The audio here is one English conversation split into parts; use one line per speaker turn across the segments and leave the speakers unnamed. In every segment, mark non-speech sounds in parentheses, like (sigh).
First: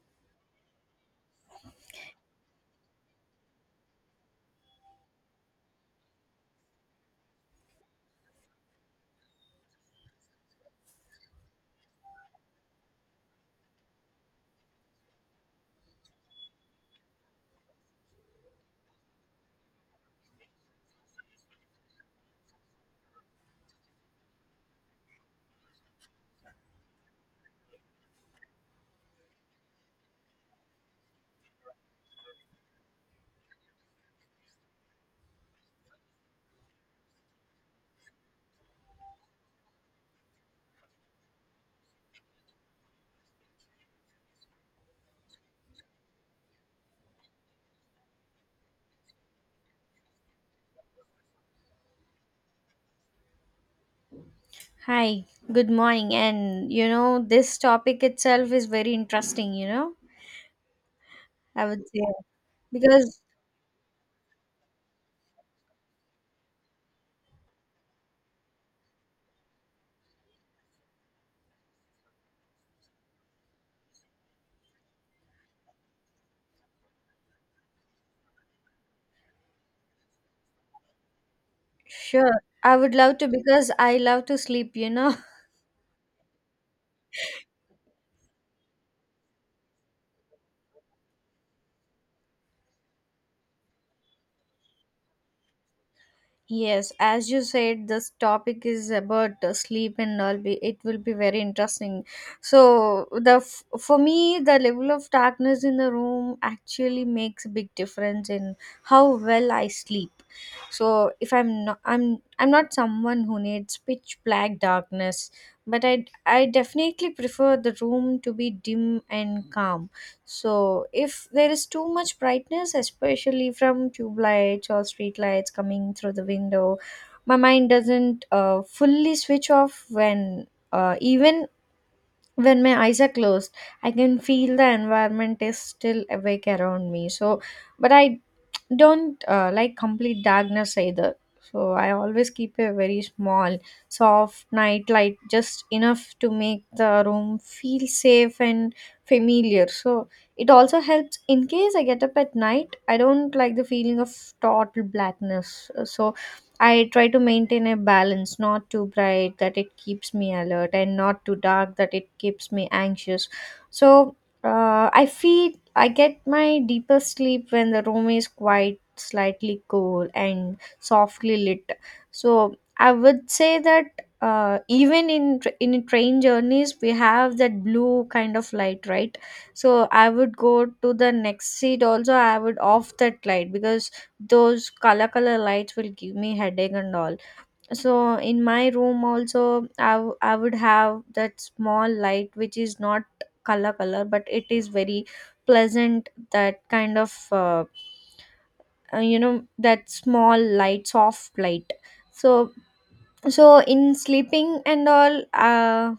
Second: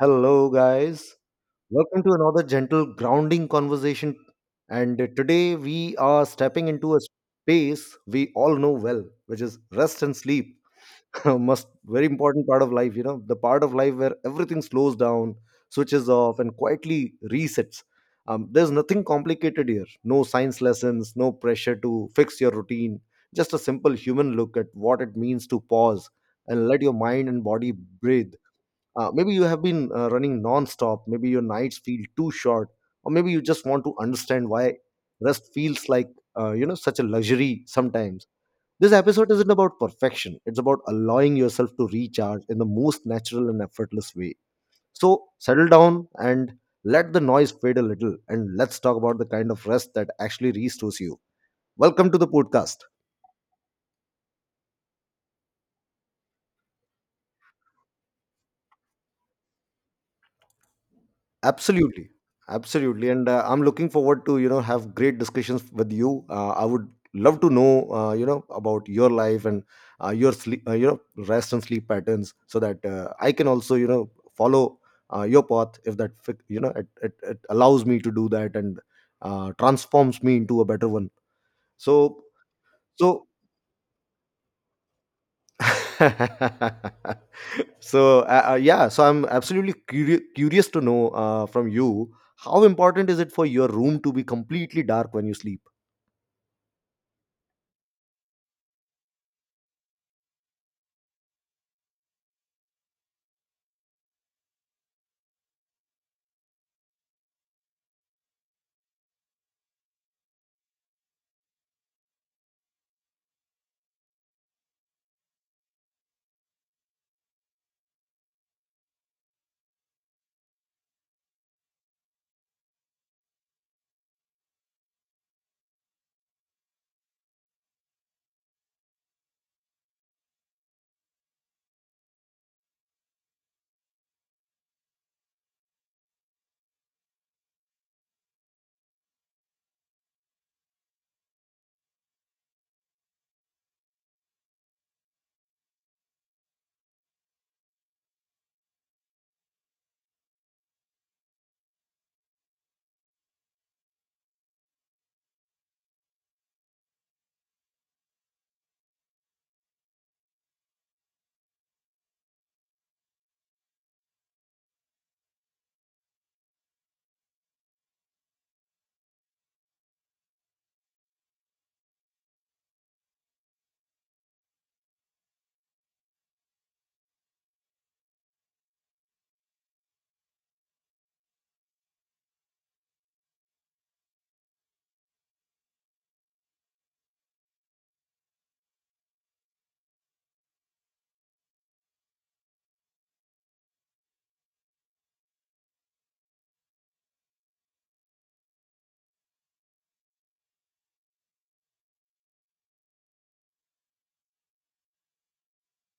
Hello, guys. Welcome to another gentle grounding conversation. And Today we are stepping into a space we all know well, which is rest and sleep. (laughs) Must very important part of life, you know, the part of life where everything slows down, switches off, and quietly resets. There's nothing complicated here. No science lessons, no pressure to fix your routine. Just a simple human look at what it means to pause and let your mind and body breathe. Maybe you have been running non-stop. Maybe your nights feel too short, or maybe you just want to understand why rest feels like, you know, such a luxury sometimes. This episode isn't about perfection. It's about allowing yourself to recharge in the most natural and effortless way. So settle down and let the noise fade a little, and let's talk about the kind of rest that actually restores you. Welcome to the podcast.
Hi, good morning. And you know, this topic itself is very interesting, you know, I would say.
Absolutely, absolutely,
Because,
and I'm looking forward to, you know, have great discussions with you. I would love to know, you know, about your life and your sleep, your rest and sleep patterns, so that I can also, you know, follow your path if that you know it allows me to do that and transforms me into a better one. So
sure, I would love
so
to, because I love to sleep, you know. (laughs)
(laughs) so yeah, so I'm absolutely curious to know, from you, how important is it for your room to be completely dark when you sleep?
Yes, as you said, this topic is about sleep and all. Be It will be very interesting. So for me, the level of darkness in the room actually makes a big difference in how well I sleep. So if I'm not, I'm not someone who needs pitch black darkness, but I definitely prefer the room to be dim and calm. So if there is too much brightness, especially from tube lights or street lights coming through the window, my mind doesn't fully switch off when, even when my eyes are closed. I can feel the environment is still awake around me. So but I don't like complete darkness either. So I always keep a very small, soft night light, just enough to make the room feel safe and familiar. So it also helps in case I get up at night. I don't like the feeling of total blackness. So I try to maintain a balance, not too bright that it keeps me alert, and not too dark that it keeps me anxious. So I feel I get my deepest sleep when the room is quite slightly cool and softly lit. So I would say that, even in in train journeys we have that blue kind of light, right? So I would go to the next seat also. I would off that light because those color color lights will give me headache and all. So in my room also I would have that small light which is not color color but it is very pleasant, that kind of you know, that small light, soft light. So so in sleeping and all,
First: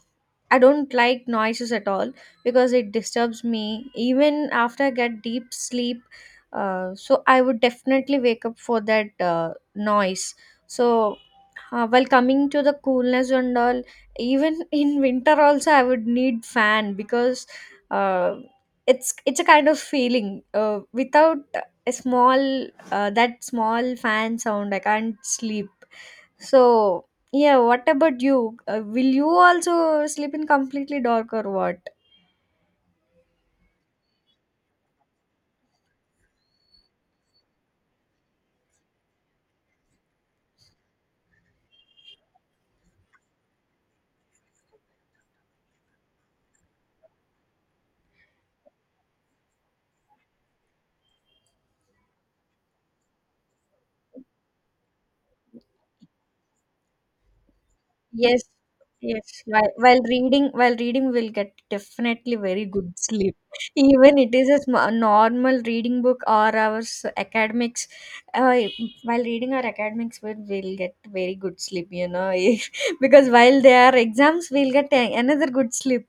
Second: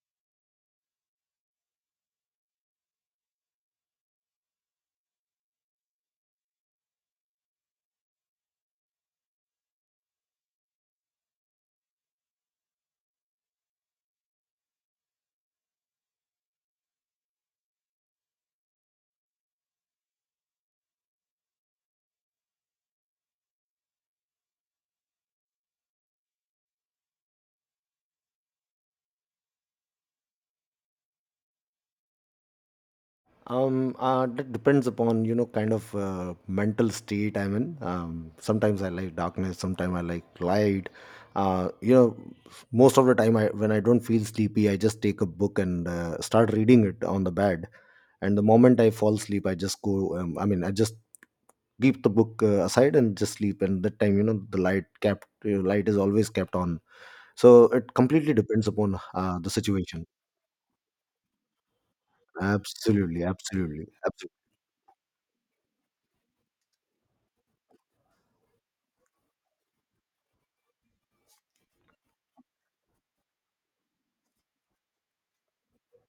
I don't like noises at all because it disturbs me even after I get deep sleep. So I would definitely wake up for that noise. So while coming to the coolness and all, even (laughs) in winter also I would need fan because, uh, it's a kind of feeling without a small, that small fan sound I can't sleep. So, yeah, what about you? Will you also sleep in completely dark or what?
That depends upon, you know, kind of mental state I'm in. Sometimes I like darkness, sometimes I like light. uh, you know Most of the time when I don't feel sleepy I just take a book and start reading it on the bed, and the moment I fall asleep I just go, I mean, I just keep the book aside and just sleep, and that time, you know, the light kept light is always kept on. So it completely
Yes,
depends upon
yes.
the situation.
While reading, we'll get definitely very good
Absolutely,
sleep. (laughs)
absolutely,
Even it
absolutely.
is a normal reading book or our academics. Uh, while reading our academics, we'll get very good sleep. You know, (laughs) because while there are exams, we'll get another good sleep.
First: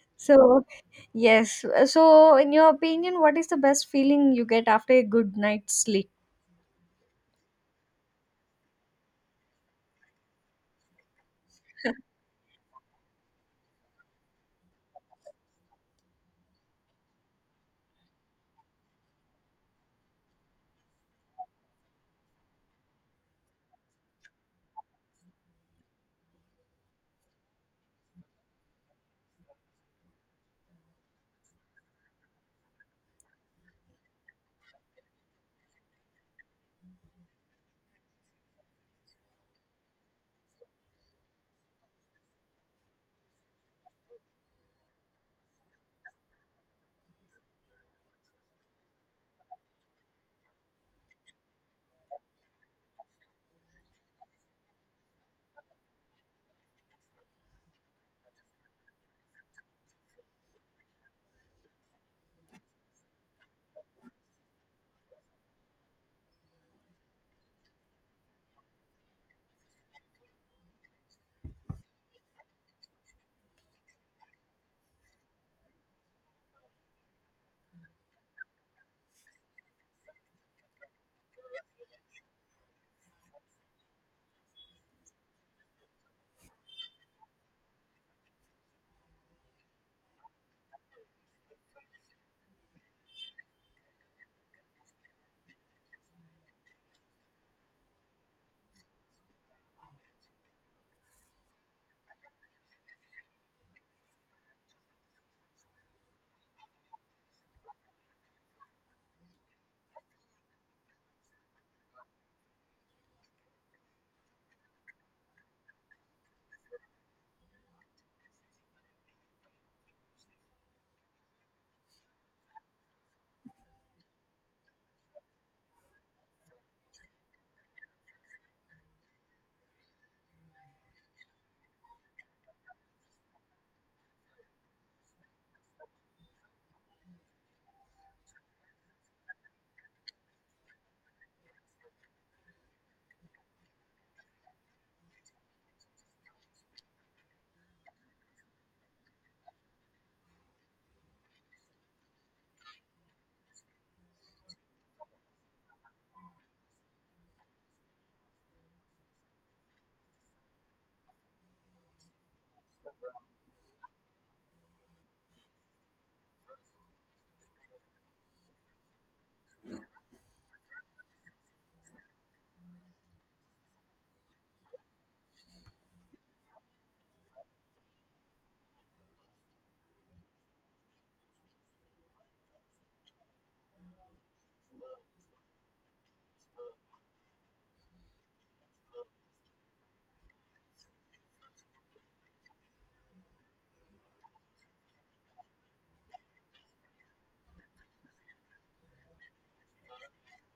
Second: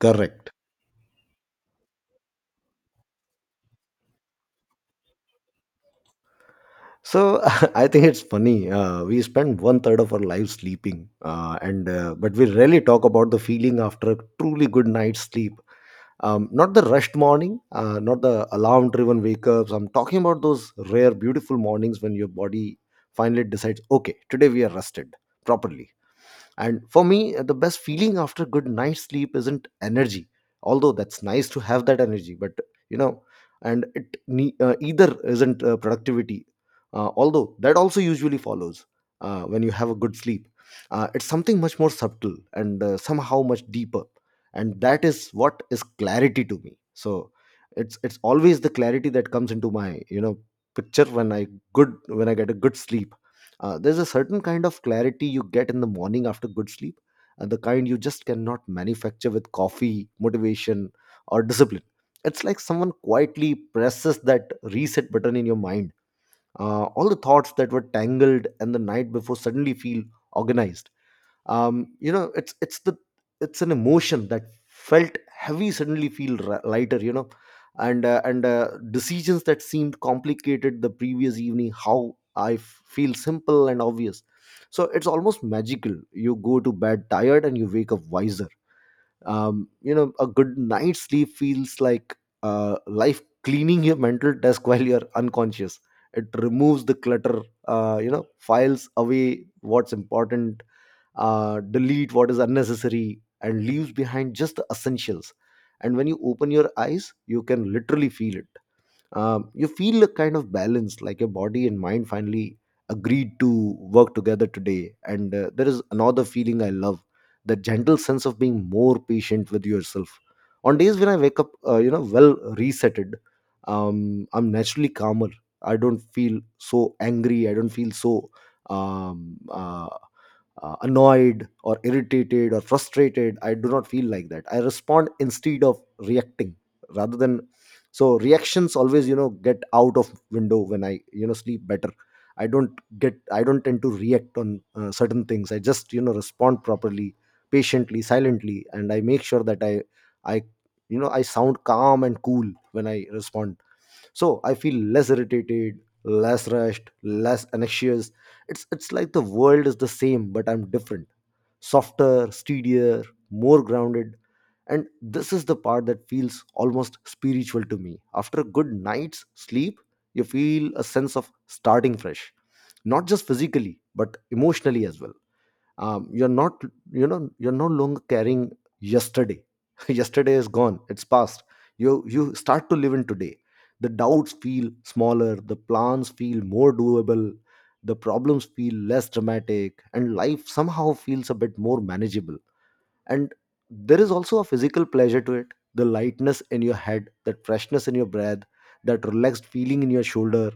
Correct.
So yes. So, in your opinion, what is the best feeling you get after a good night's sleep?
So (laughs) I think it's funny, we spend one third of our lives sleeping, and but we rarely talk about the feeling after a truly good night's sleep. Not the rushed morning, not the alarm driven wake ups. I'm talking about those rare beautiful mornings when your body finally decides, okay, today we are rested properly. And for me, the best feeling after good night's sleep isn't energy, although that's nice to have that energy, but, you know, and it either isn't productivity, although that also usually follows when you have a good sleep. It's something much more subtle and somehow much deeper, and that is what is clarity to me. So it's always the clarity that comes into my, you know, picture when I get a good sleep. There's a certain kind of clarity you get in the morning after good sleep, the kind you just cannot manufacture with coffee, motivation, or discipline. It's like someone quietly presses that reset button in your mind. All the thoughts that were tangled and the night before suddenly feel organized. You know, it's an emotion that felt heavy suddenly feel lighter, you know. And decisions that seemed complicated the previous evening how I feel simple and obvious. So it's almost magical, you go to bed tired and you wake up wiser. You know, a good night's sleep feels like life cleaning your mental desk while you're unconscious. It removes the clutter, you know, files away what's important, delete what is unnecessary, and leaves behind just the essentials. And when you open your eyes you can literally feel it. You feel a kind of balance, like your body and mind finally agreed to work together today. And there is another feeling I love, the gentle sense of being more patient with yourself. On days when I wake up, you know, well resetted, I'm naturally calmer. I don't feel so angry, I don't feel so, um, uh, annoyed or irritated or frustrated. I do not feel like that. I respond instead of reacting rather than, so reactions always, you know, get out of window when I, you know, sleep better. I don't get i don't tend to react on certain things. I just, you know, respond properly, patiently, silently, and I make sure that I, you know, I sound calm and cool when I respond. So I feel less irritated, less rushed, less anxious. It's like the world is the same but I'm different, softer, steadier, more grounded. And this is the part that feels almost spiritual to me. After a good night's sleep, you feel a sense of starting fresh, not just physically but emotionally as well. You're not, you know, you're no longer carrying yesterday. (laughs) Yesterday is gone, it's past. You start to live in today. The doubts feel smaller, the plans feel more doable, the problems feel less dramatic, and life somehow feels a bit more manageable. And there is also a physical pleasure to it, the lightness in your head, that freshness in your breath, that relaxed feeling in your shoulder.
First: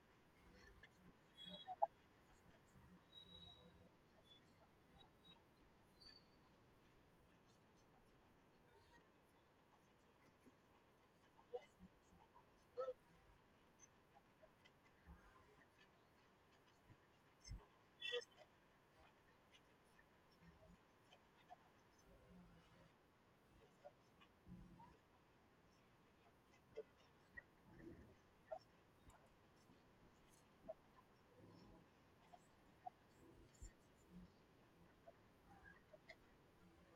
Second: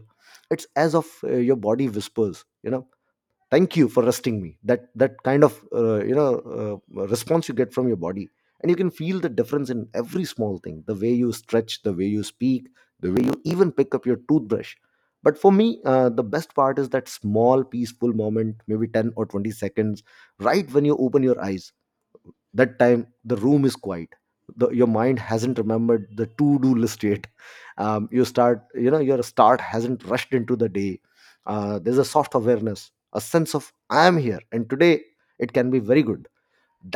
It's as of your body whispers, you know, thank you for resting me. That that kind of, you know, response you get from your body. And you can feel the difference in every small thing, the way you stretch, the way you speak, the way you even pick up your toothbrush. But for me, the best part is that small peaceful moment, maybe 10 or 20 seconds right when you open your eyes. That time the room is quiet, your mind hasn't remembered the to-do list yet. You start you know your start hasn't rushed into the day. There's a soft awareness, a sense of I am here and today. It can be very good.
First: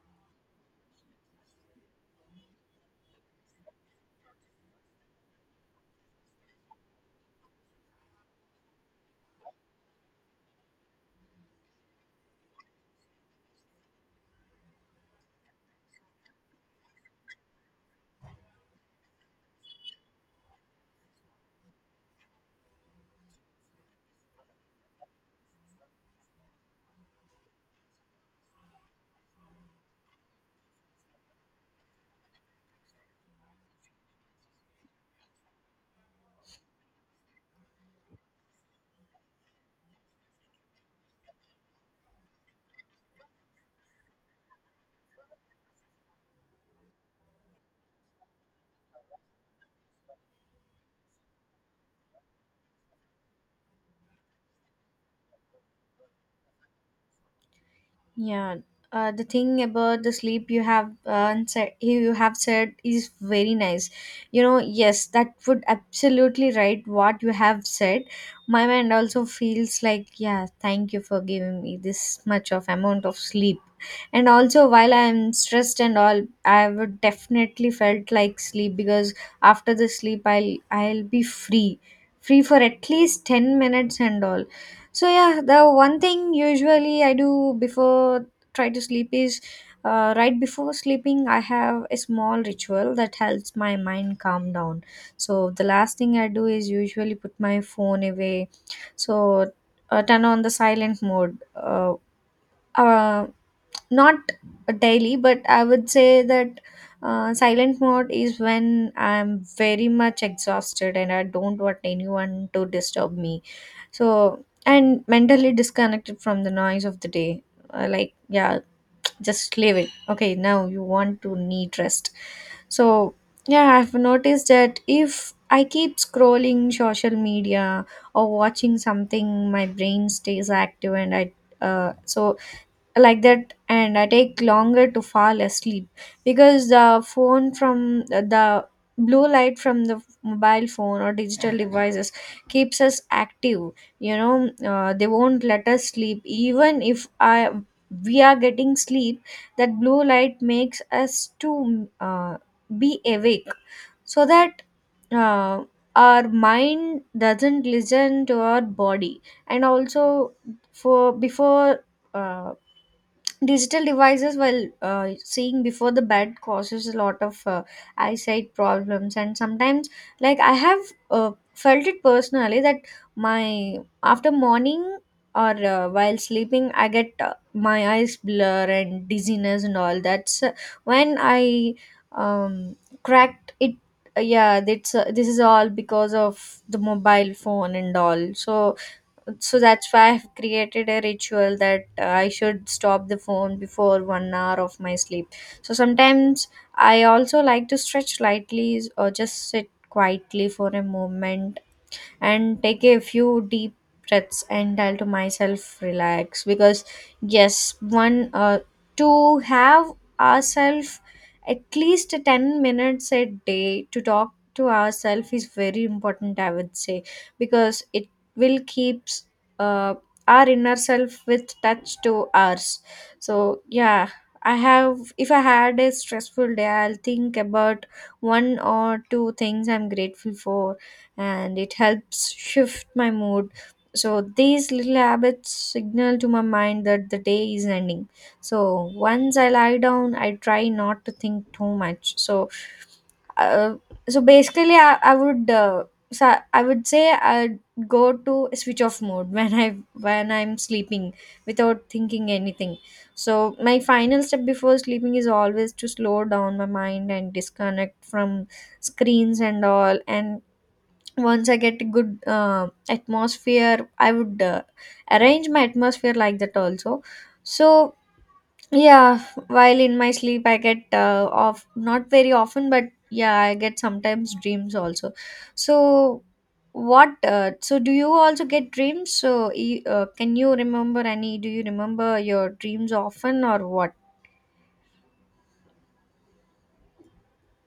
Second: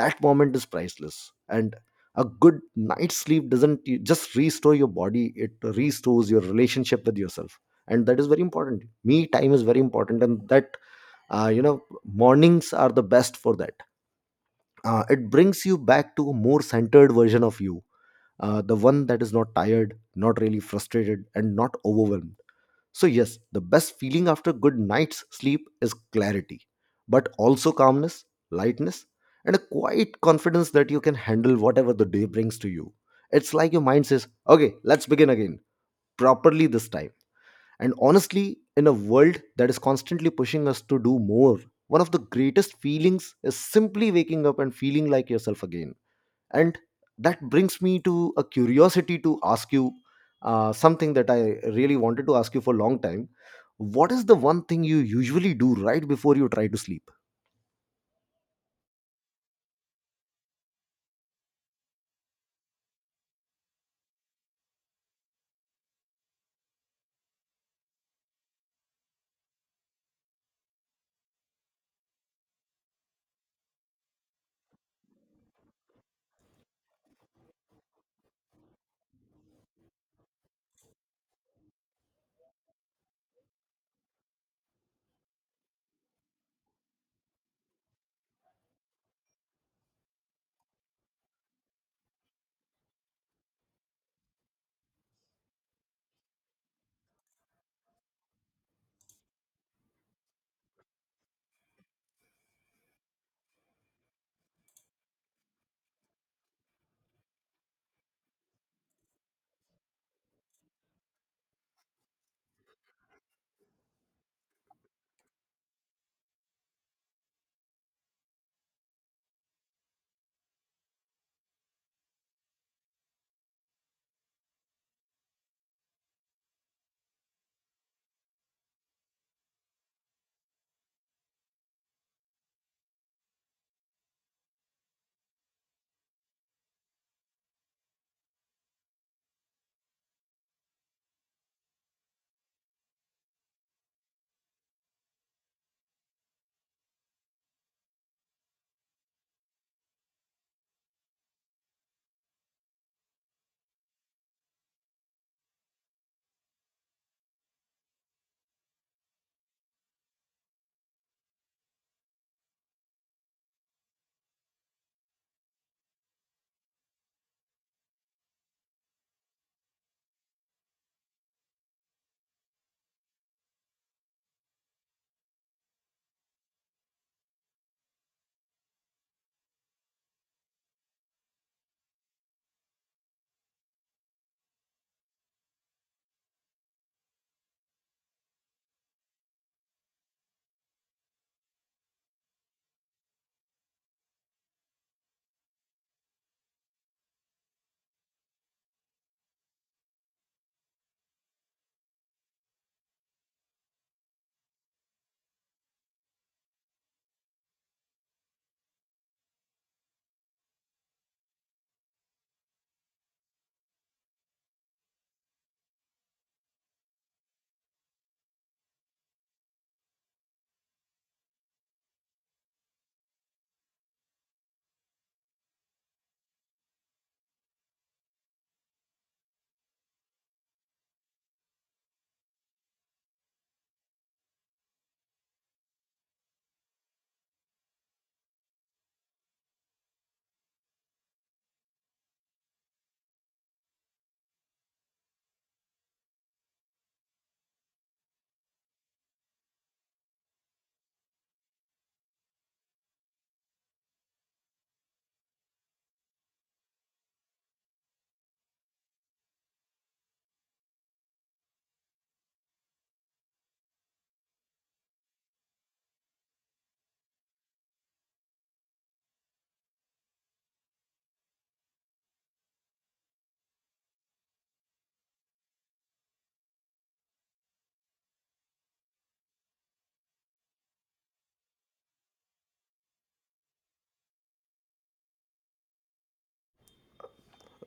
That moment is priceless. And a good night's sleep doesn't just restore your body, it restores your relationship with yourself. And that is very important. Me time is very important, and that, you know, mornings are the best for that. It brings you back to a more centered version of you, the one that is not tired, not really frustrated, and not overwhelmed. So yes, the best feeling after a good night's sleep is clarity, but also calmness, lightness, and a quiet confidence that you can handle whatever the day brings to you. It's like your mind says, okay, let's begin again, properly this time. And honestly, in a world that is constantly pushing us to do more, one of the greatest feelings is simply waking up and feeling like yourself again. And that brings me to a curiosity to ask you something that I really wanted to ask you for a long time. What is the one thing you usually do right before you try to sleep?
Yeah, the thing about the sleep you have said is very nice. You know, yes, that would absolutely right what you have said. My mind also feels like, yeah, thank you for giving me this much of amount of sleep. And also, while I'm stressed and all, I would definitely felt like sleep because after the sleep, I'll be free, free for at least 10 minutes and all. So yeah, the one thing usually I do before try to sleep is, right before sleeping I have a small ritual that helps my mind calm down. So the last thing I do is usually put my phone away. So turn on the silent mode. Uh, Not daily, but I would say that, silent mode is when I'm very much exhausted and I don't want anyone to disturb me. So and mentally disconnected from the noise of the day. Like yeah, just leave it, okay now you want to need rest. So yeah, I've noticed that if I keep scrolling social media or watching something my brain stays active and I so like that, and I take longer to fall asleep because the phone from the, blue light from the mobile phone or digital devices keeps us active, you know. They won't let us sleep even if I, we are getting sleep. That blue light makes us to, be awake. So that uh, our mind doesn't listen to our body. And also for before, uh, digital devices while seeing before the bed causes a lot of eyesight problems, and sometimes like I have felt it personally that my, after morning or, while sleeping I get my eyes blur and dizziness and all. That's when I um, cracked it. Yeah that's, this is all because of the mobile phone and all. So so that's why I've created a ritual that I should stop the phone before 1 hour of my sleep. So sometimes I also like to stretch lightly or just sit quietly for a moment and take a few deep breaths and tell to myself relax, because yes one, to have ourselves at least 10 minutes a day to talk to ourselves is very important I would say, because it will keeps, uh, our inner self with touch to ours. So yeah, I have if I had a stressful day I'll think about one or two things I'm grateful for, and it helps shift my mood. So these little habits signal to my mind that the day is ending. So once I lie down, I try not to think too much. So uh, so basically I would say I'd go to a switch off mode (laughs) when I'm sleeping without thinking anything. So my final step before sleeping is always to slow down my mind and disconnect from screens and all. And once I get a good atmosphere I would arrange my atmosphere like that also. So yeah, while in my sleep I get off not very often, but yeah I get sometimes dreams also. So what, so do you also get dreams? So can you remember any, do you remember your dreams often or what?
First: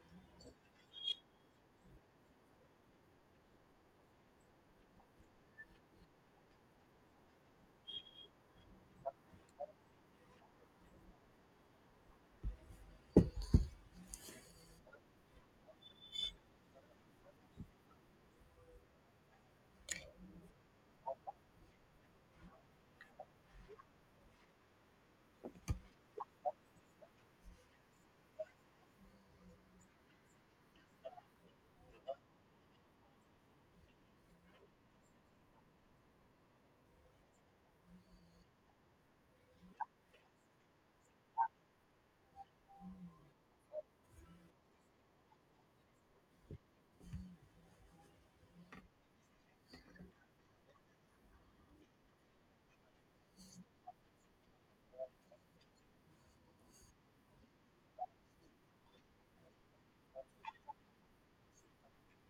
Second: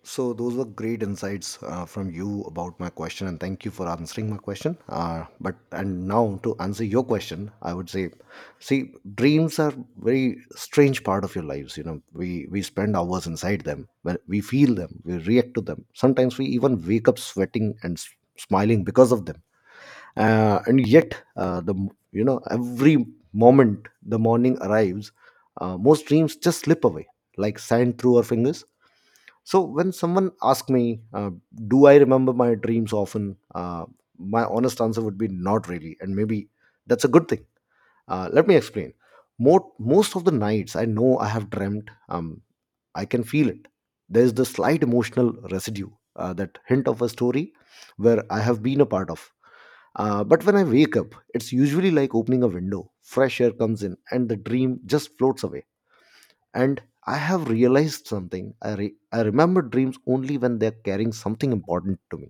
So those were great insights from you about my question, and thank you for answering my question. But and now to answer your question, I would say, see, dreams are very strange part of your lives. You know, we spend hours inside them. When we feel them, we react to them. Sometimes we even wake up sweating and smiling because of them. And yet, you know, every moment the morning arrives, most dreams just slip away like sand through our fingers. So when someone asks me, "Do I remember my dreams often?" My honest answer would be not really, and maybe that's a good thing. Let me explain. Most of the nights I know I have dreamt. I can feel it. There is the slight emotional residue, that hint of a story where I have been a part of. But when I wake up, it's usually like opening a window. Fresh air comes in, and the dream just floats away. And I have realized something I remember dreams only when they're carrying something important to me.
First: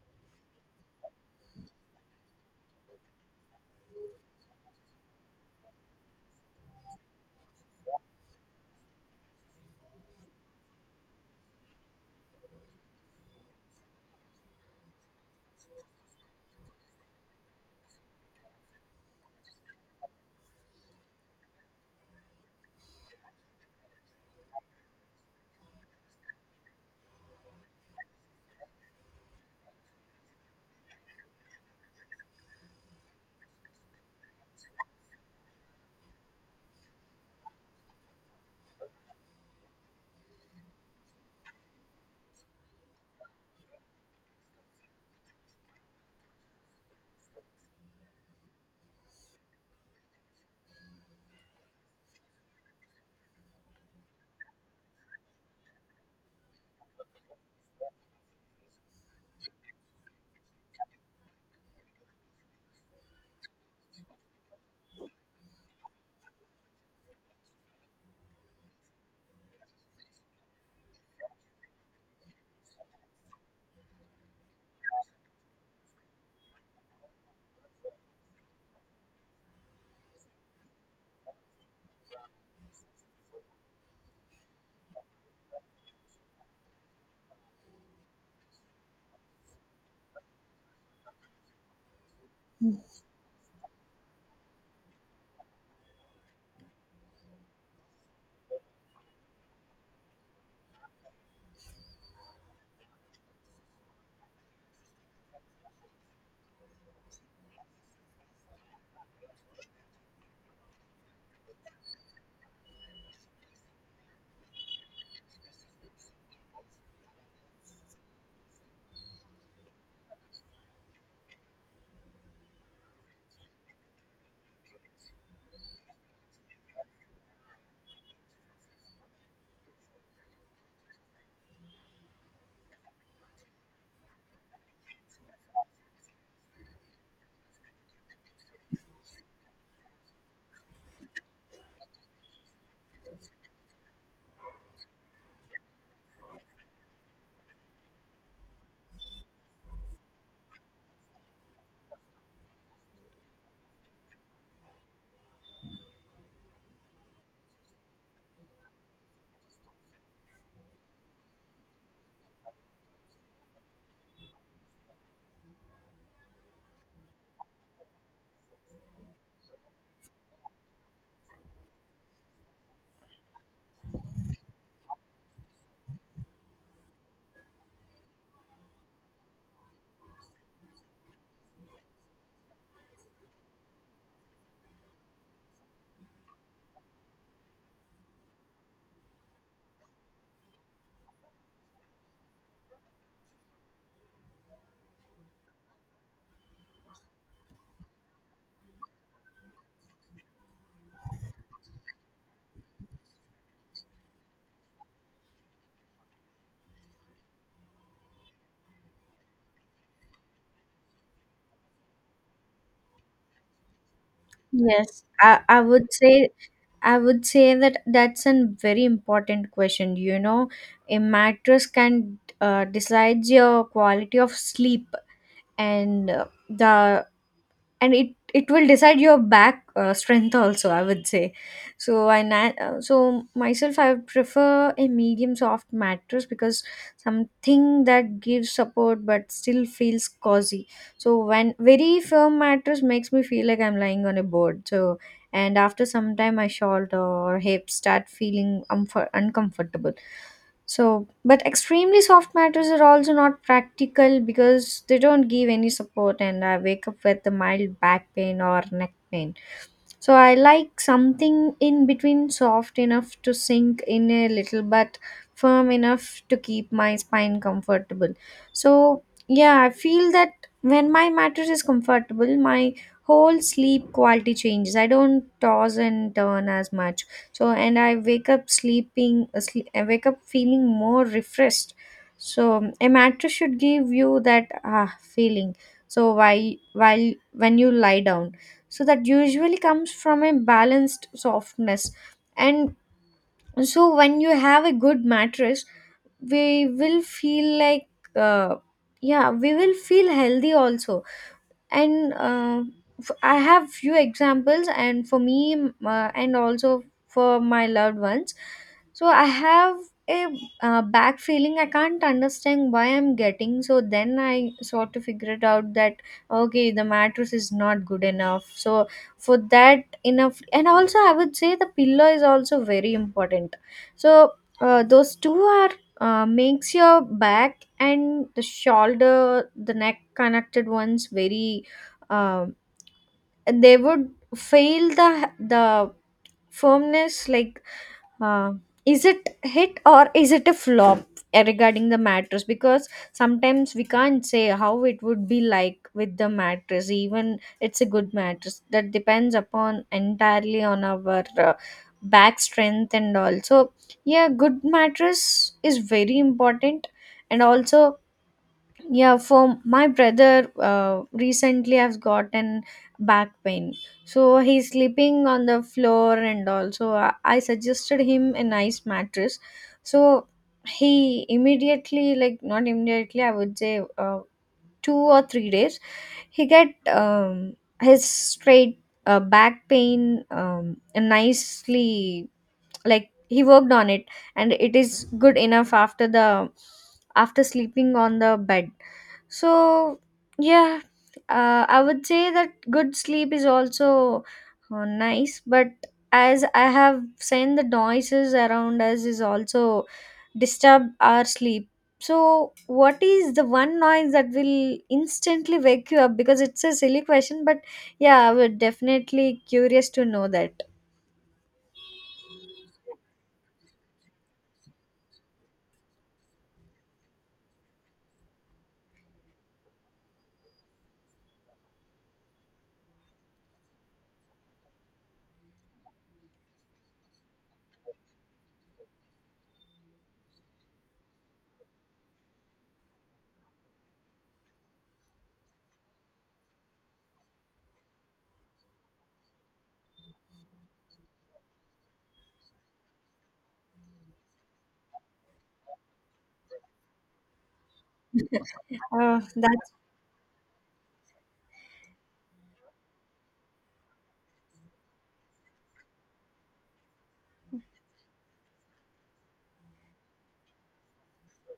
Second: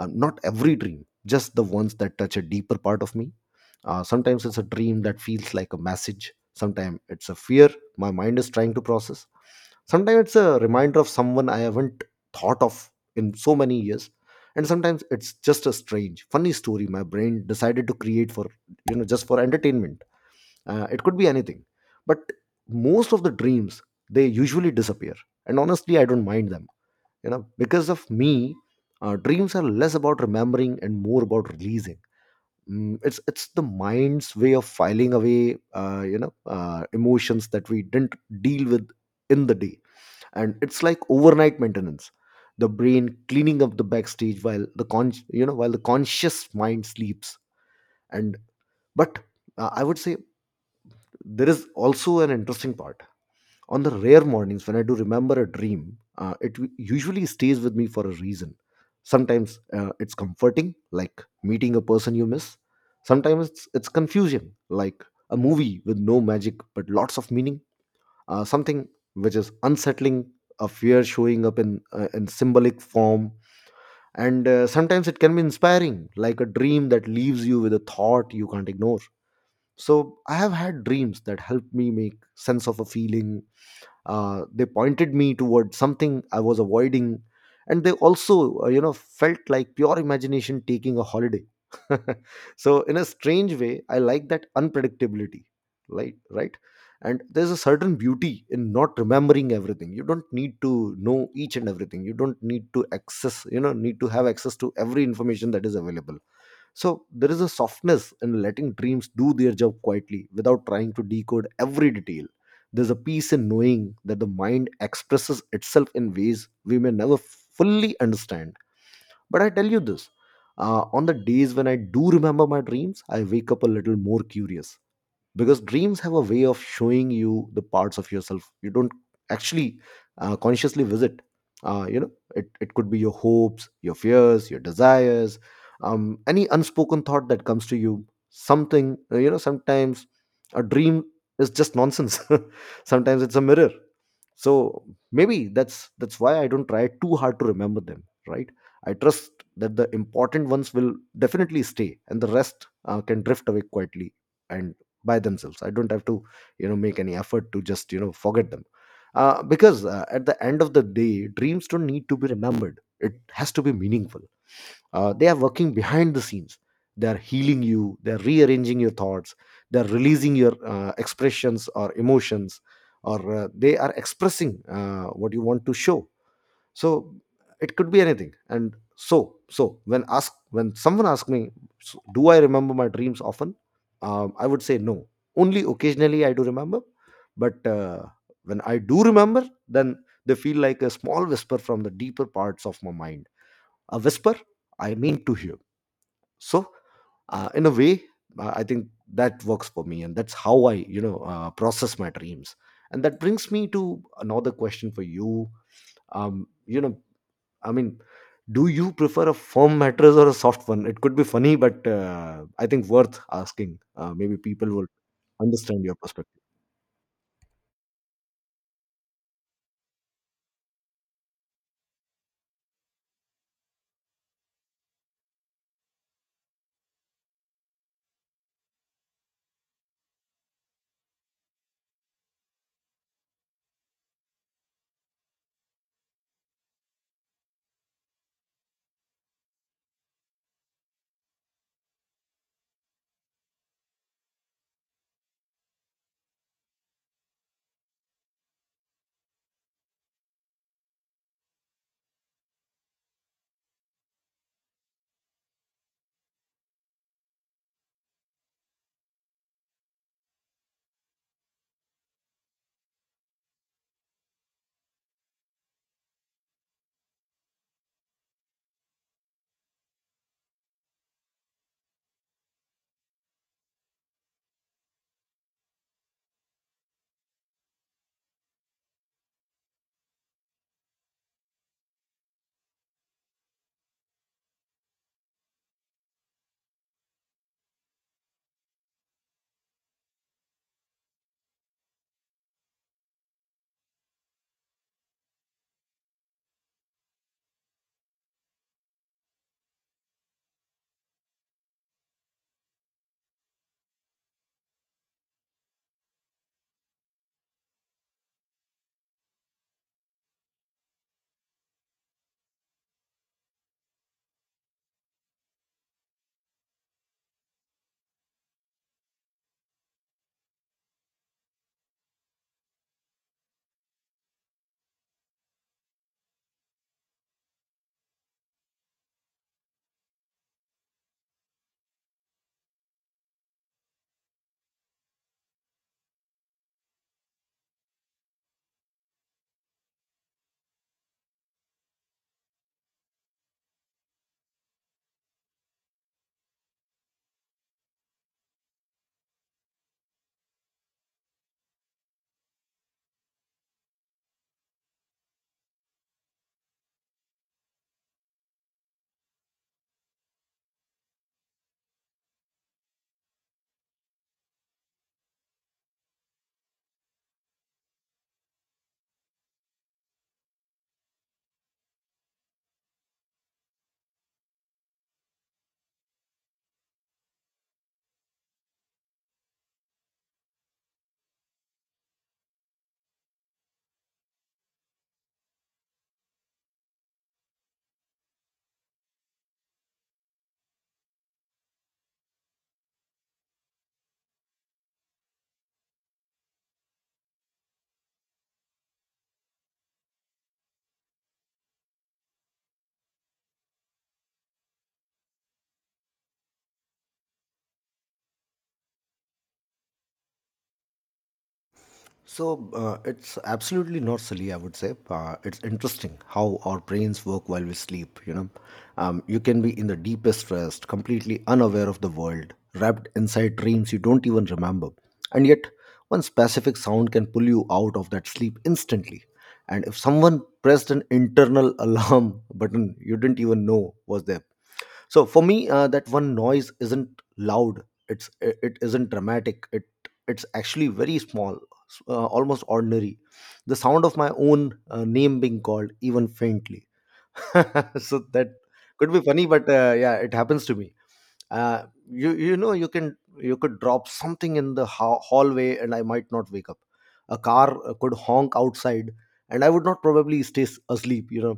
Not every dream, just the ones that touch a deeper part of me. Sometimes it's a dream that feels like a message. Sometimes it's a fear my mind is trying to process. Sometimes it's a reminder of someone I haven't thought of in so many years. And sometimes it's just a strange funny story my brain decided to create for, just for entertainment. It could be anything. But most of the dreams, they usually disappear, and honestly, I don't mind them, you know, because of me. Dreams are less about remembering and more about releasing. It's the mind's way of filing away emotions that we didn't deal with in the day. And it's like overnight maintenance, the brain cleaning up the backstage while the conscious mind sleeps. And but uh, I would say there is also an interesting part. On the rare mornings when I do remember a dream, it usually stays with me for a reason. Sometimes, it's comforting, like meeting a person you miss. Sometimes it's confusing, like a movie with no magic but lots of meaning. Something which is unsettling, a fear showing up in symbolic form. And sometimes it can be inspiring, like a dream that leaves you with a thought you can't ignore. So I have had dreams that helped me make sense of a feeling. They pointed me toward something I was avoiding, and they also felt like pure imagination taking a holiday. (laughs) So in a strange way I like that unpredictability. Right, right. And there's a certain beauty in not remembering everything, you don't need to know each and everything, you don't need to access, you know, need to have access to every information that is available. So there is a softness in letting dreams do their job quietly without trying to decode every detail. There's a peace in knowing that the mind expresses itself in ways we may never fully understand. But I tell you this. On the days when I do remember my dreams, I wake up a little more curious, because dreams have a way of showing you the parts of yourself you don't actually consciously visit. It could be your hopes, your fears, your desires, any unspoken thought that comes to you, something, sometimes a dream is just nonsense. (laughs) Sometimes it's a mirror. So maybe that's why I don't try too hard to remember them, right? I trust that the important ones will definitely stay, and the rest can drift away quietly and by themselves. I don't have to, make any effort to just forget them. Because at the end of the day, dreams don't need to be remembered, it has to be meaningful. They are working behind the scenes, they are healing you, they are rearranging your thoughts, they are releasing your expressions or emotions, or they are expressing what you want to show. So it could be anything. And when someone asks me, "So, do I remember my dreams often?" I would say no, only occasionally I do remember. But when I do remember, then they feel like a small whisper from the deeper parts of my mind, a whisper I mean to hear. So in a way, I think that works for me, and that's how I process my dreams. And that brings me to another question for you. You know I mean, do you prefer a firm mattress or a soft one? It could be funny, but I think worth asking. Maybe people will
yes i i
understand
would
your
say
perspective.
I would say that that's a very important question. You know, a mattress can decides your quality of sleep, and the and it will decide your back strength also I would say. So so myself I prefer a medium soft mattress because something that gives support but still feels cozy. So when very firm mattress makes me feel like I'm lying on a board. So and after some time my shoulder or hips start feeling uncomfortable. So, but extremely soft matters are also not practical because they don't give any support, and I wake up with a mild back pain or neck pain. So I like something in between, soft enough to sink in a little but firm enough to keep my spine comfortable. So yeah, I feel that when my mattress is comfortable, my whole sleep quality changes. I don't toss and turn as much. So and I wake up sleeping asleep, I wake up feeling more refreshed. So a mattress should give you that ah feeling. So why while when you lie down, so that usually comes from a balanced softness. And so when you have a good mattress we will feel like, uh, yeah, we will feel healthy also. And I have few examples, and for me and also for my loved ones. So I have a, back feeling I can't understand why I'm getting so, then I sort of figured out that okay the mattress is not good enough. So for that enough, and also I would say the pillow is also very important. So those two are, makes your back and the shoulder, the neck connected ones very, um, they would fail the, firmness, like, uh, is it hit or is it a flop, regarding the mattress, because sometimes we can't say how it would be like with the mattress even it's a good mattress, that depends upon entirely on our back strength. And also yeah, good mattress is very important. And also yeah, for my brother, recently I've gotten back pain. So he's sleeping on the floor, and also I suggested him a nice mattress. So he immediately, like not immediately, I would say 2 or 3 days, he get his straight back pain nicely, like he worked on it, and it is good enough after the, after sleeping on the bed. So, yeah, I would say that good sleep is also nice, but as I have seen, the noises around us is also disturb our sleep. So, what is the one noise that will instantly wake you up? Because it's a silly question, but yeah, I would definitely curious to know that.
So it's absolutely not silly, I would say. It's interesting how our brains work while we sleep. You know, you can be in the deepest rest, completely unaware of the world, wrapped inside dreams you don't even remember, and yet one specific sound can pull you out of that sleep instantly. And if someone pressed an internal (laughs) alarm button you didn't even know was there, so for me, that one noise isn't loud, it isn't dramatic, it's actually very small, almost ordinary, the sound of my own name being called, even faintly. (laughs) So that
(laughs)
could be
Oh,
funny, but
that's
yeah, it happens to me. uh, you could drop something in the hallway, and I might not wake up. A car could honk outside, and I would not probably stay asleep, you know.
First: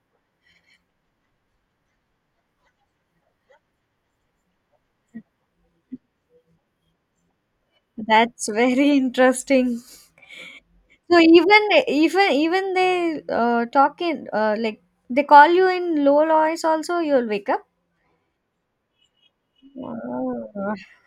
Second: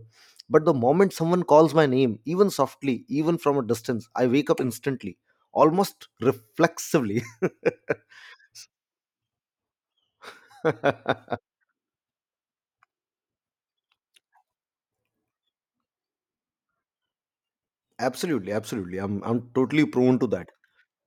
But the moment someone calls my name, even softly, even from a distance, I wake up instantly, almost reflexively. (laughs)
very interesting. So even they talk in like they call you in low voice also you'll wake up.
Absolutely, absolutely, I'm totally prone to
Wow.
that.
(laughs)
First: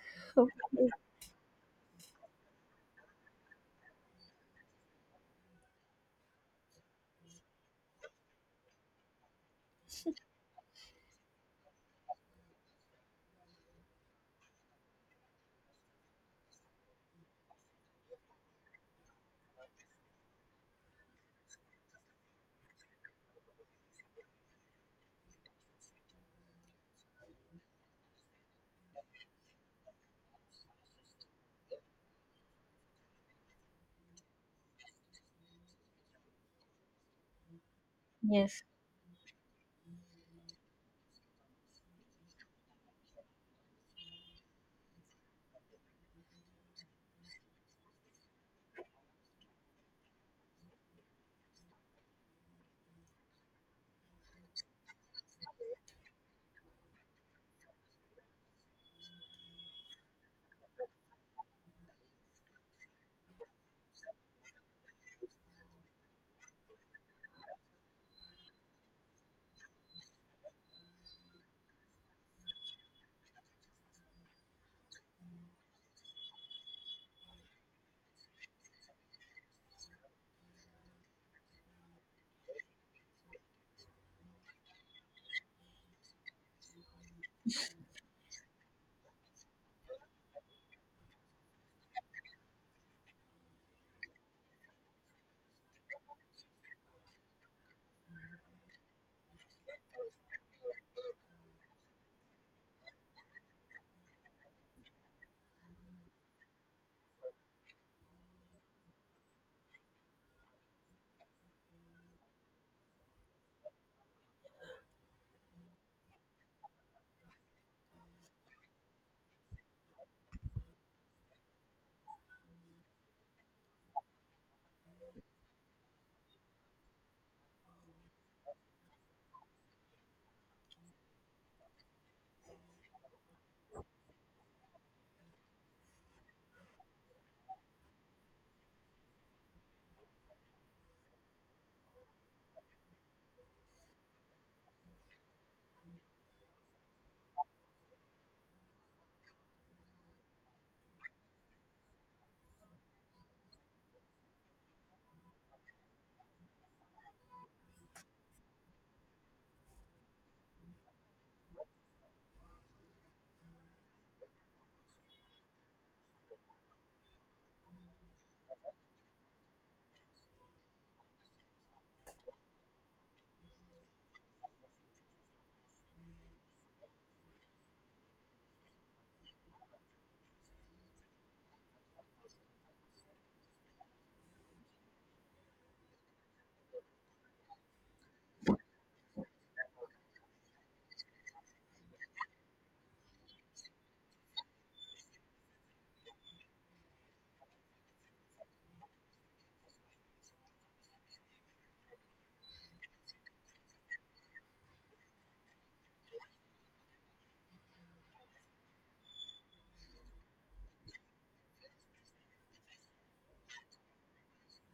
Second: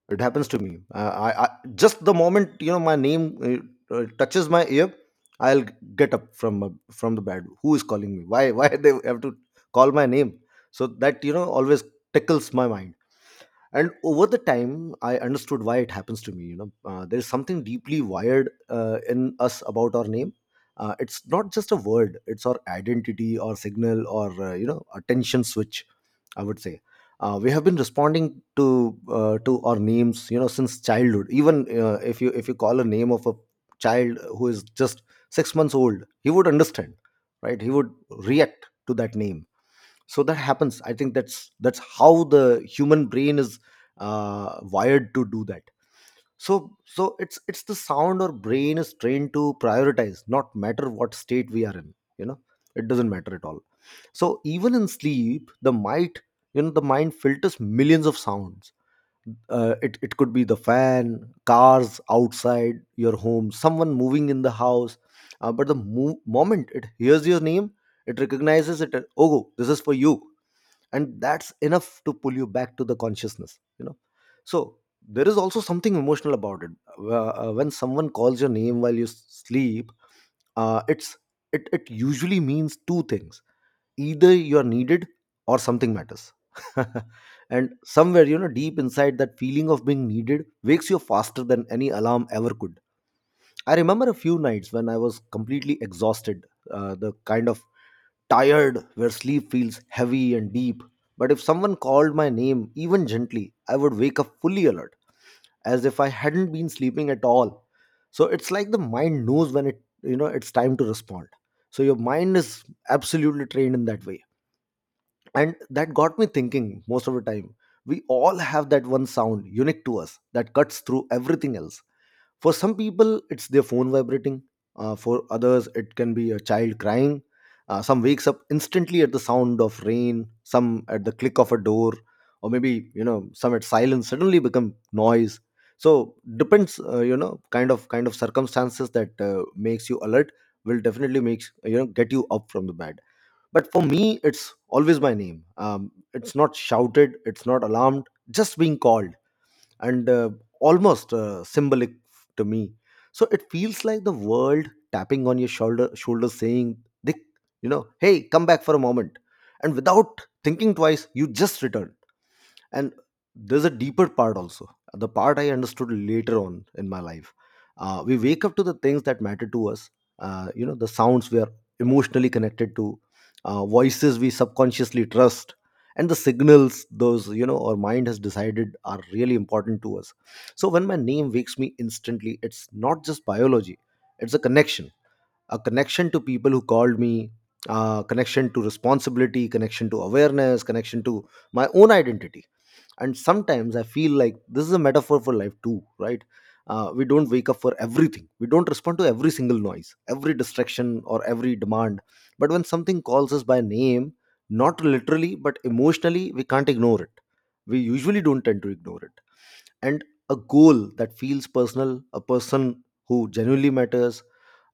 It happens to me.
Okay.
I Just the moment, my name touches my ear. I'll get up from the bed. Who is calling me? Why (laughs) why they have to call my name? So that, always tickles my mind. And over the time I understood why it happens to me. There is something deeply wired, in us about our name. It's not just a word, it's our identity or signal or attention switch, I would say. We have been responding to our names, you know, since childhood. Even if you call a name of a child who is just 6 months old, he would understand, right? He would
Yes.
react to that name. So that happens. I think that's how the human brain is wired to do that. So it's the sound our brain is trained to prioritize, not matter what state we are in, you know. It doesn't matter at all. So even in sleep, the mind, the mind filters millions of sounds. It could be the fan, cars outside your home, someone moving in the house. But the moment it hears your name, it recognizes it. Oh, this is for you. And that's enough to pull you back to the consciousness, you know. So there is also something emotional about it. When someone calls your name while you sleep, uh, it's it usually means two things: either you are needed, or something matters. (laughs) And somewhere, you know, deep inside, that feeling of being needed wakes you faster than any alarm ever could. I remember a few nights when I was completely exhausted, the kind of tired, where sleep feels heavy and deep. But if someone called my name, even gently, I would wake up fully alert, as if I hadn't been sleeping at all. So it's like the mind knows when it, you know, it's time to respond. So your mind is absolutely trained in that way. And that got me thinking most of the time. We all have that one sound unique to us that cuts through everything else. For some people, it's their phone vibrating. For others, it can be a child crying. Some wakes up instantly at the sound of rain, some at the click of a door, or maybe, you know, some at silence suddenly become noise. So depends, you know, kind of circumstances that makes you alert, will definitely makes, get you up from the bed. But for me, it's always my name. It's not shouted, it's not alarmed, just being called and almost symbolic to me. So it feels like the world tapping on your shoulder, saying, "Dick, you know, hey, come back for a moment." And without thinking twice, you just return. And there's a deeper part also, the part I understood later on in my life. We wake up to the things that matter to us, the sounds we are emotionally connected to, voices we subconsciously trust, and the signals, those, you know, our mind has decided are really important to us. So when my name wakes me instantly, it's not just biology, it's a connection, a connection to people who called me, connection to responsibility, connection to awareness, connection to my own identity. And sometimes I feel like this is a metaphor for life too, right? We don't wake up for everything, we don't respond to every single noise, every distraction, or every demand. But when something calls us by name, not literally but emotionally, we can't ignore it. We usually don't tend to ignore it. And a goal that feels personal, a person who genuinely matters,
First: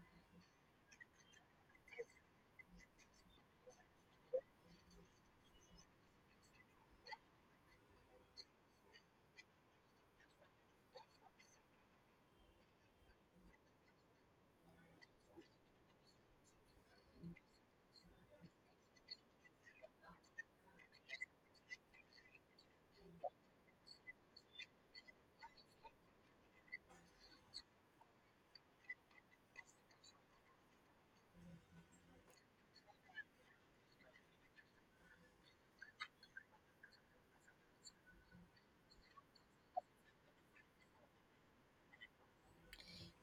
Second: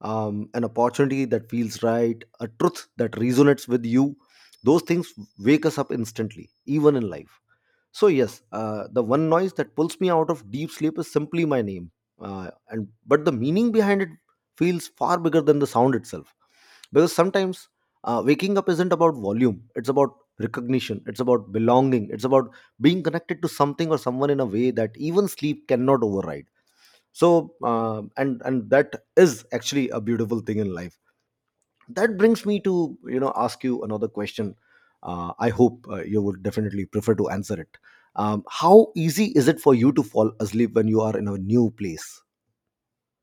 an opportunity that feels right, a truth that resonates with you, those things wake us up instantly, even in life. So yes, the one noise that pulls me out of deep sleep is simply my name, and but the meaning behind it feels far bigger than the sound itself. Because sometimes, waking up isn't about volume; it's about recognition, it's about belonging, it's about being connected to something or someone in a way that even sleep cannot override. And that is actually a beautiful thing in life. That brings me to, you know, ask you another question. I hope you would definitely prefer to answer it. How easy is it for you to fall asleep when you are in a new place?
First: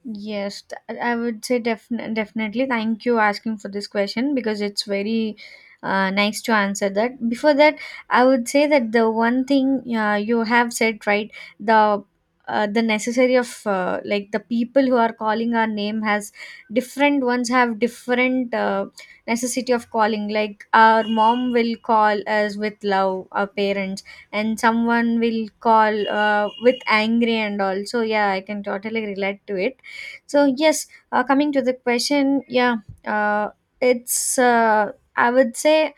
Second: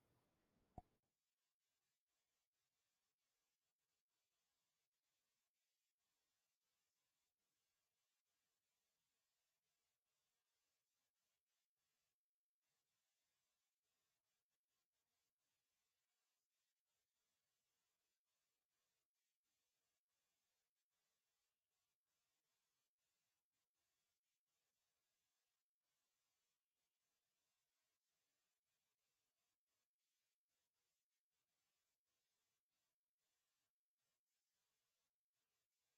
Yes, I would say definitely. Thank you asking for this question because it's very nice to answer that. Before that, I would say that the one thing you have said right, the the necessary of like the people who are calling our name has different ones, have different necessity of calling. Like our mom will call us with love, our parents, and someone will call with angry and all. So yeah, I can totally relate to it. So yes, coming to the question, yeah, uh, it's I would say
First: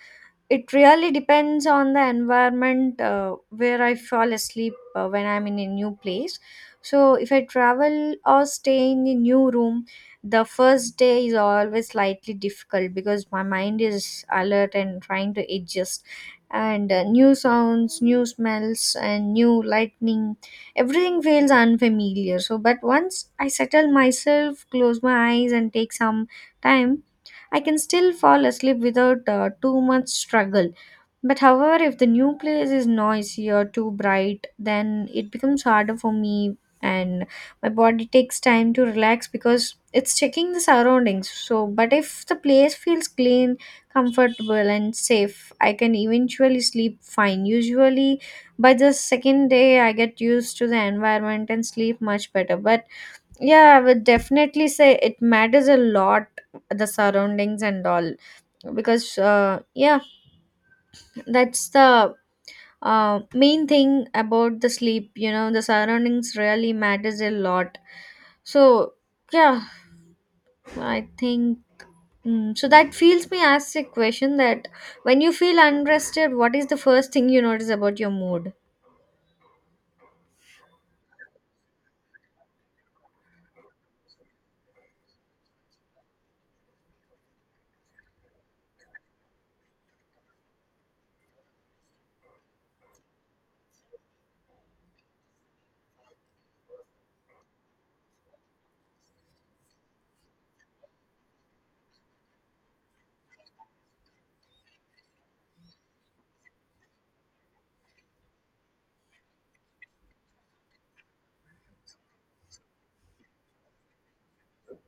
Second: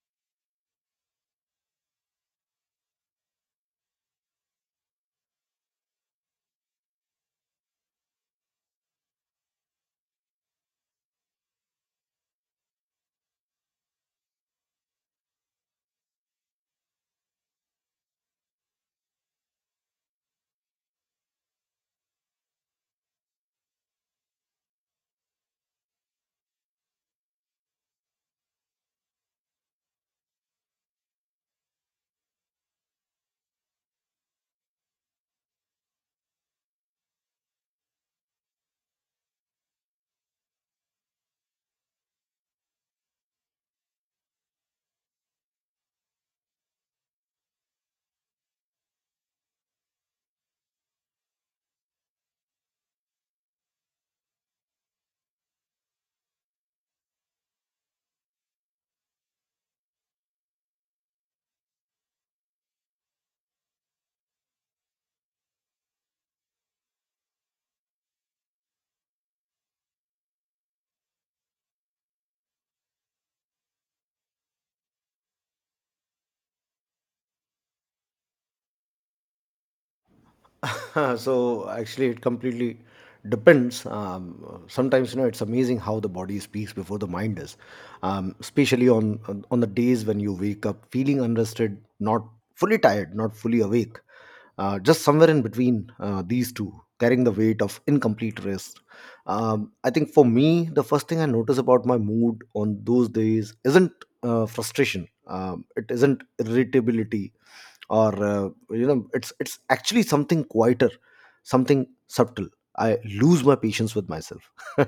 it really depends on the environment where I fall asleep when I'm in a new place. So, if I travel or stay in a new room, the first day is always slightly difficult because my mind is alert and trying to adjust. And new sounds, new smells, and new lightning, everything feels unfamiliar. So, but once I settle myself, close my eyes, and take some time, I can still fall asleep without too much struggle. But however, if the new place is noisy or too bright, then it becomes harder for me, and my body takes time to relax because it's checking the surroundings. So, but if the place feels clean, comfortable and safe, I can eventually sleep fine. Usually by the second day I get used to the environment and sleep much better. But yeah, I would definitely say it matters a lot, the surroundings and all. Because, yeah, that's the main thing about the sleep. You know, the surroundings really matters a lot. So, yeah, I think. Mm, so that feels me ask a question that when you feel unrested, what is the first thing you notice about your mood?
(laughs) So actually it completely depends. Sometimes, you know, it's amazing how the body speaks before the mind is. Especially on the days when you wake up feeling unrested, not fully tired, not fully awake, just somewhere in between these two, carrying the weight of incomplete rest. I think for me the first thing I notice about my mood on those days isn't frustration, it isn't irritability, or it's actually something quieter, something subtle. I lose my patience with myself. (laughs)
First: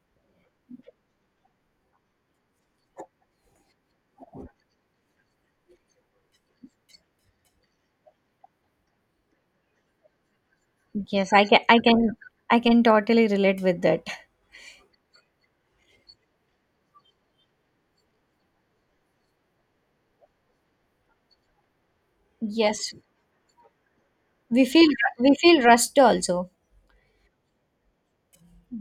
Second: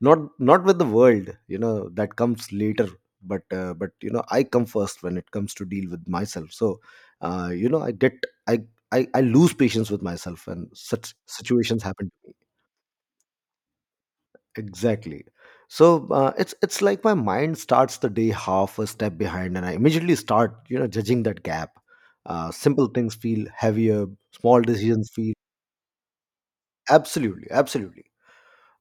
Not, not with the world, you know, that comes later. But you know, I come first when it comes to deal with myself. So I get, I, I lose patience with myself, and such
Yes,
situations happen.
I can totally relate with that.
Exactly. So it's like my mind starts the day half a step behind, and I immediately start, you know, judging that gap. Simple
Yes,
things feel heavier, small
we feel
decisions feel.
we feel rushed also.
Absolutely, absolutely,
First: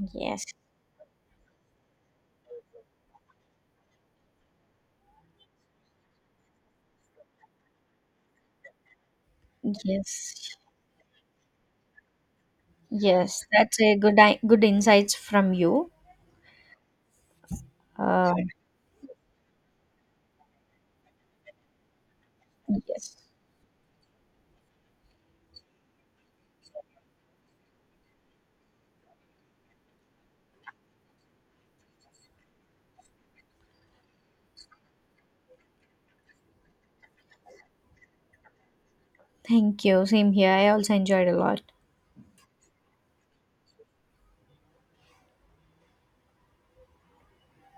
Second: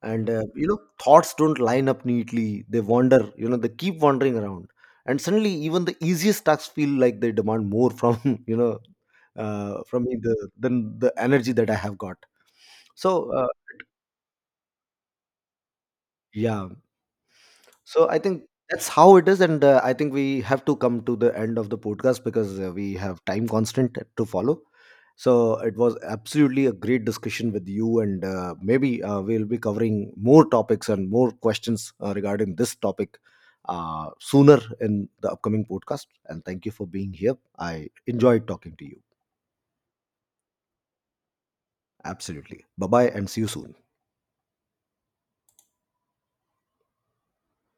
and
Yes.
thoughts don't line up neatly. They wander, you know, they keep wandering around, and suddenly even the easiest tasks feel like they demand more from, (laughs) from me
Yes,
than the energy that I have got. So
yes,
uh,
that's a good insights from you.
yeah, so I
Uh,
think that's how it is, and I think we have to come to the end of the podcast because we
yes,
have time constant to follow. So it was absolutely a great discussion with you, and maybe we'll be covering more topics and more questions regarding this topic sooner in the upcoming podcast. And thank you for being here. I enjoyed talking to you.
thank you. Same here. I also enjoyed a lot.
Absolutely. Bye bye, and see you soon.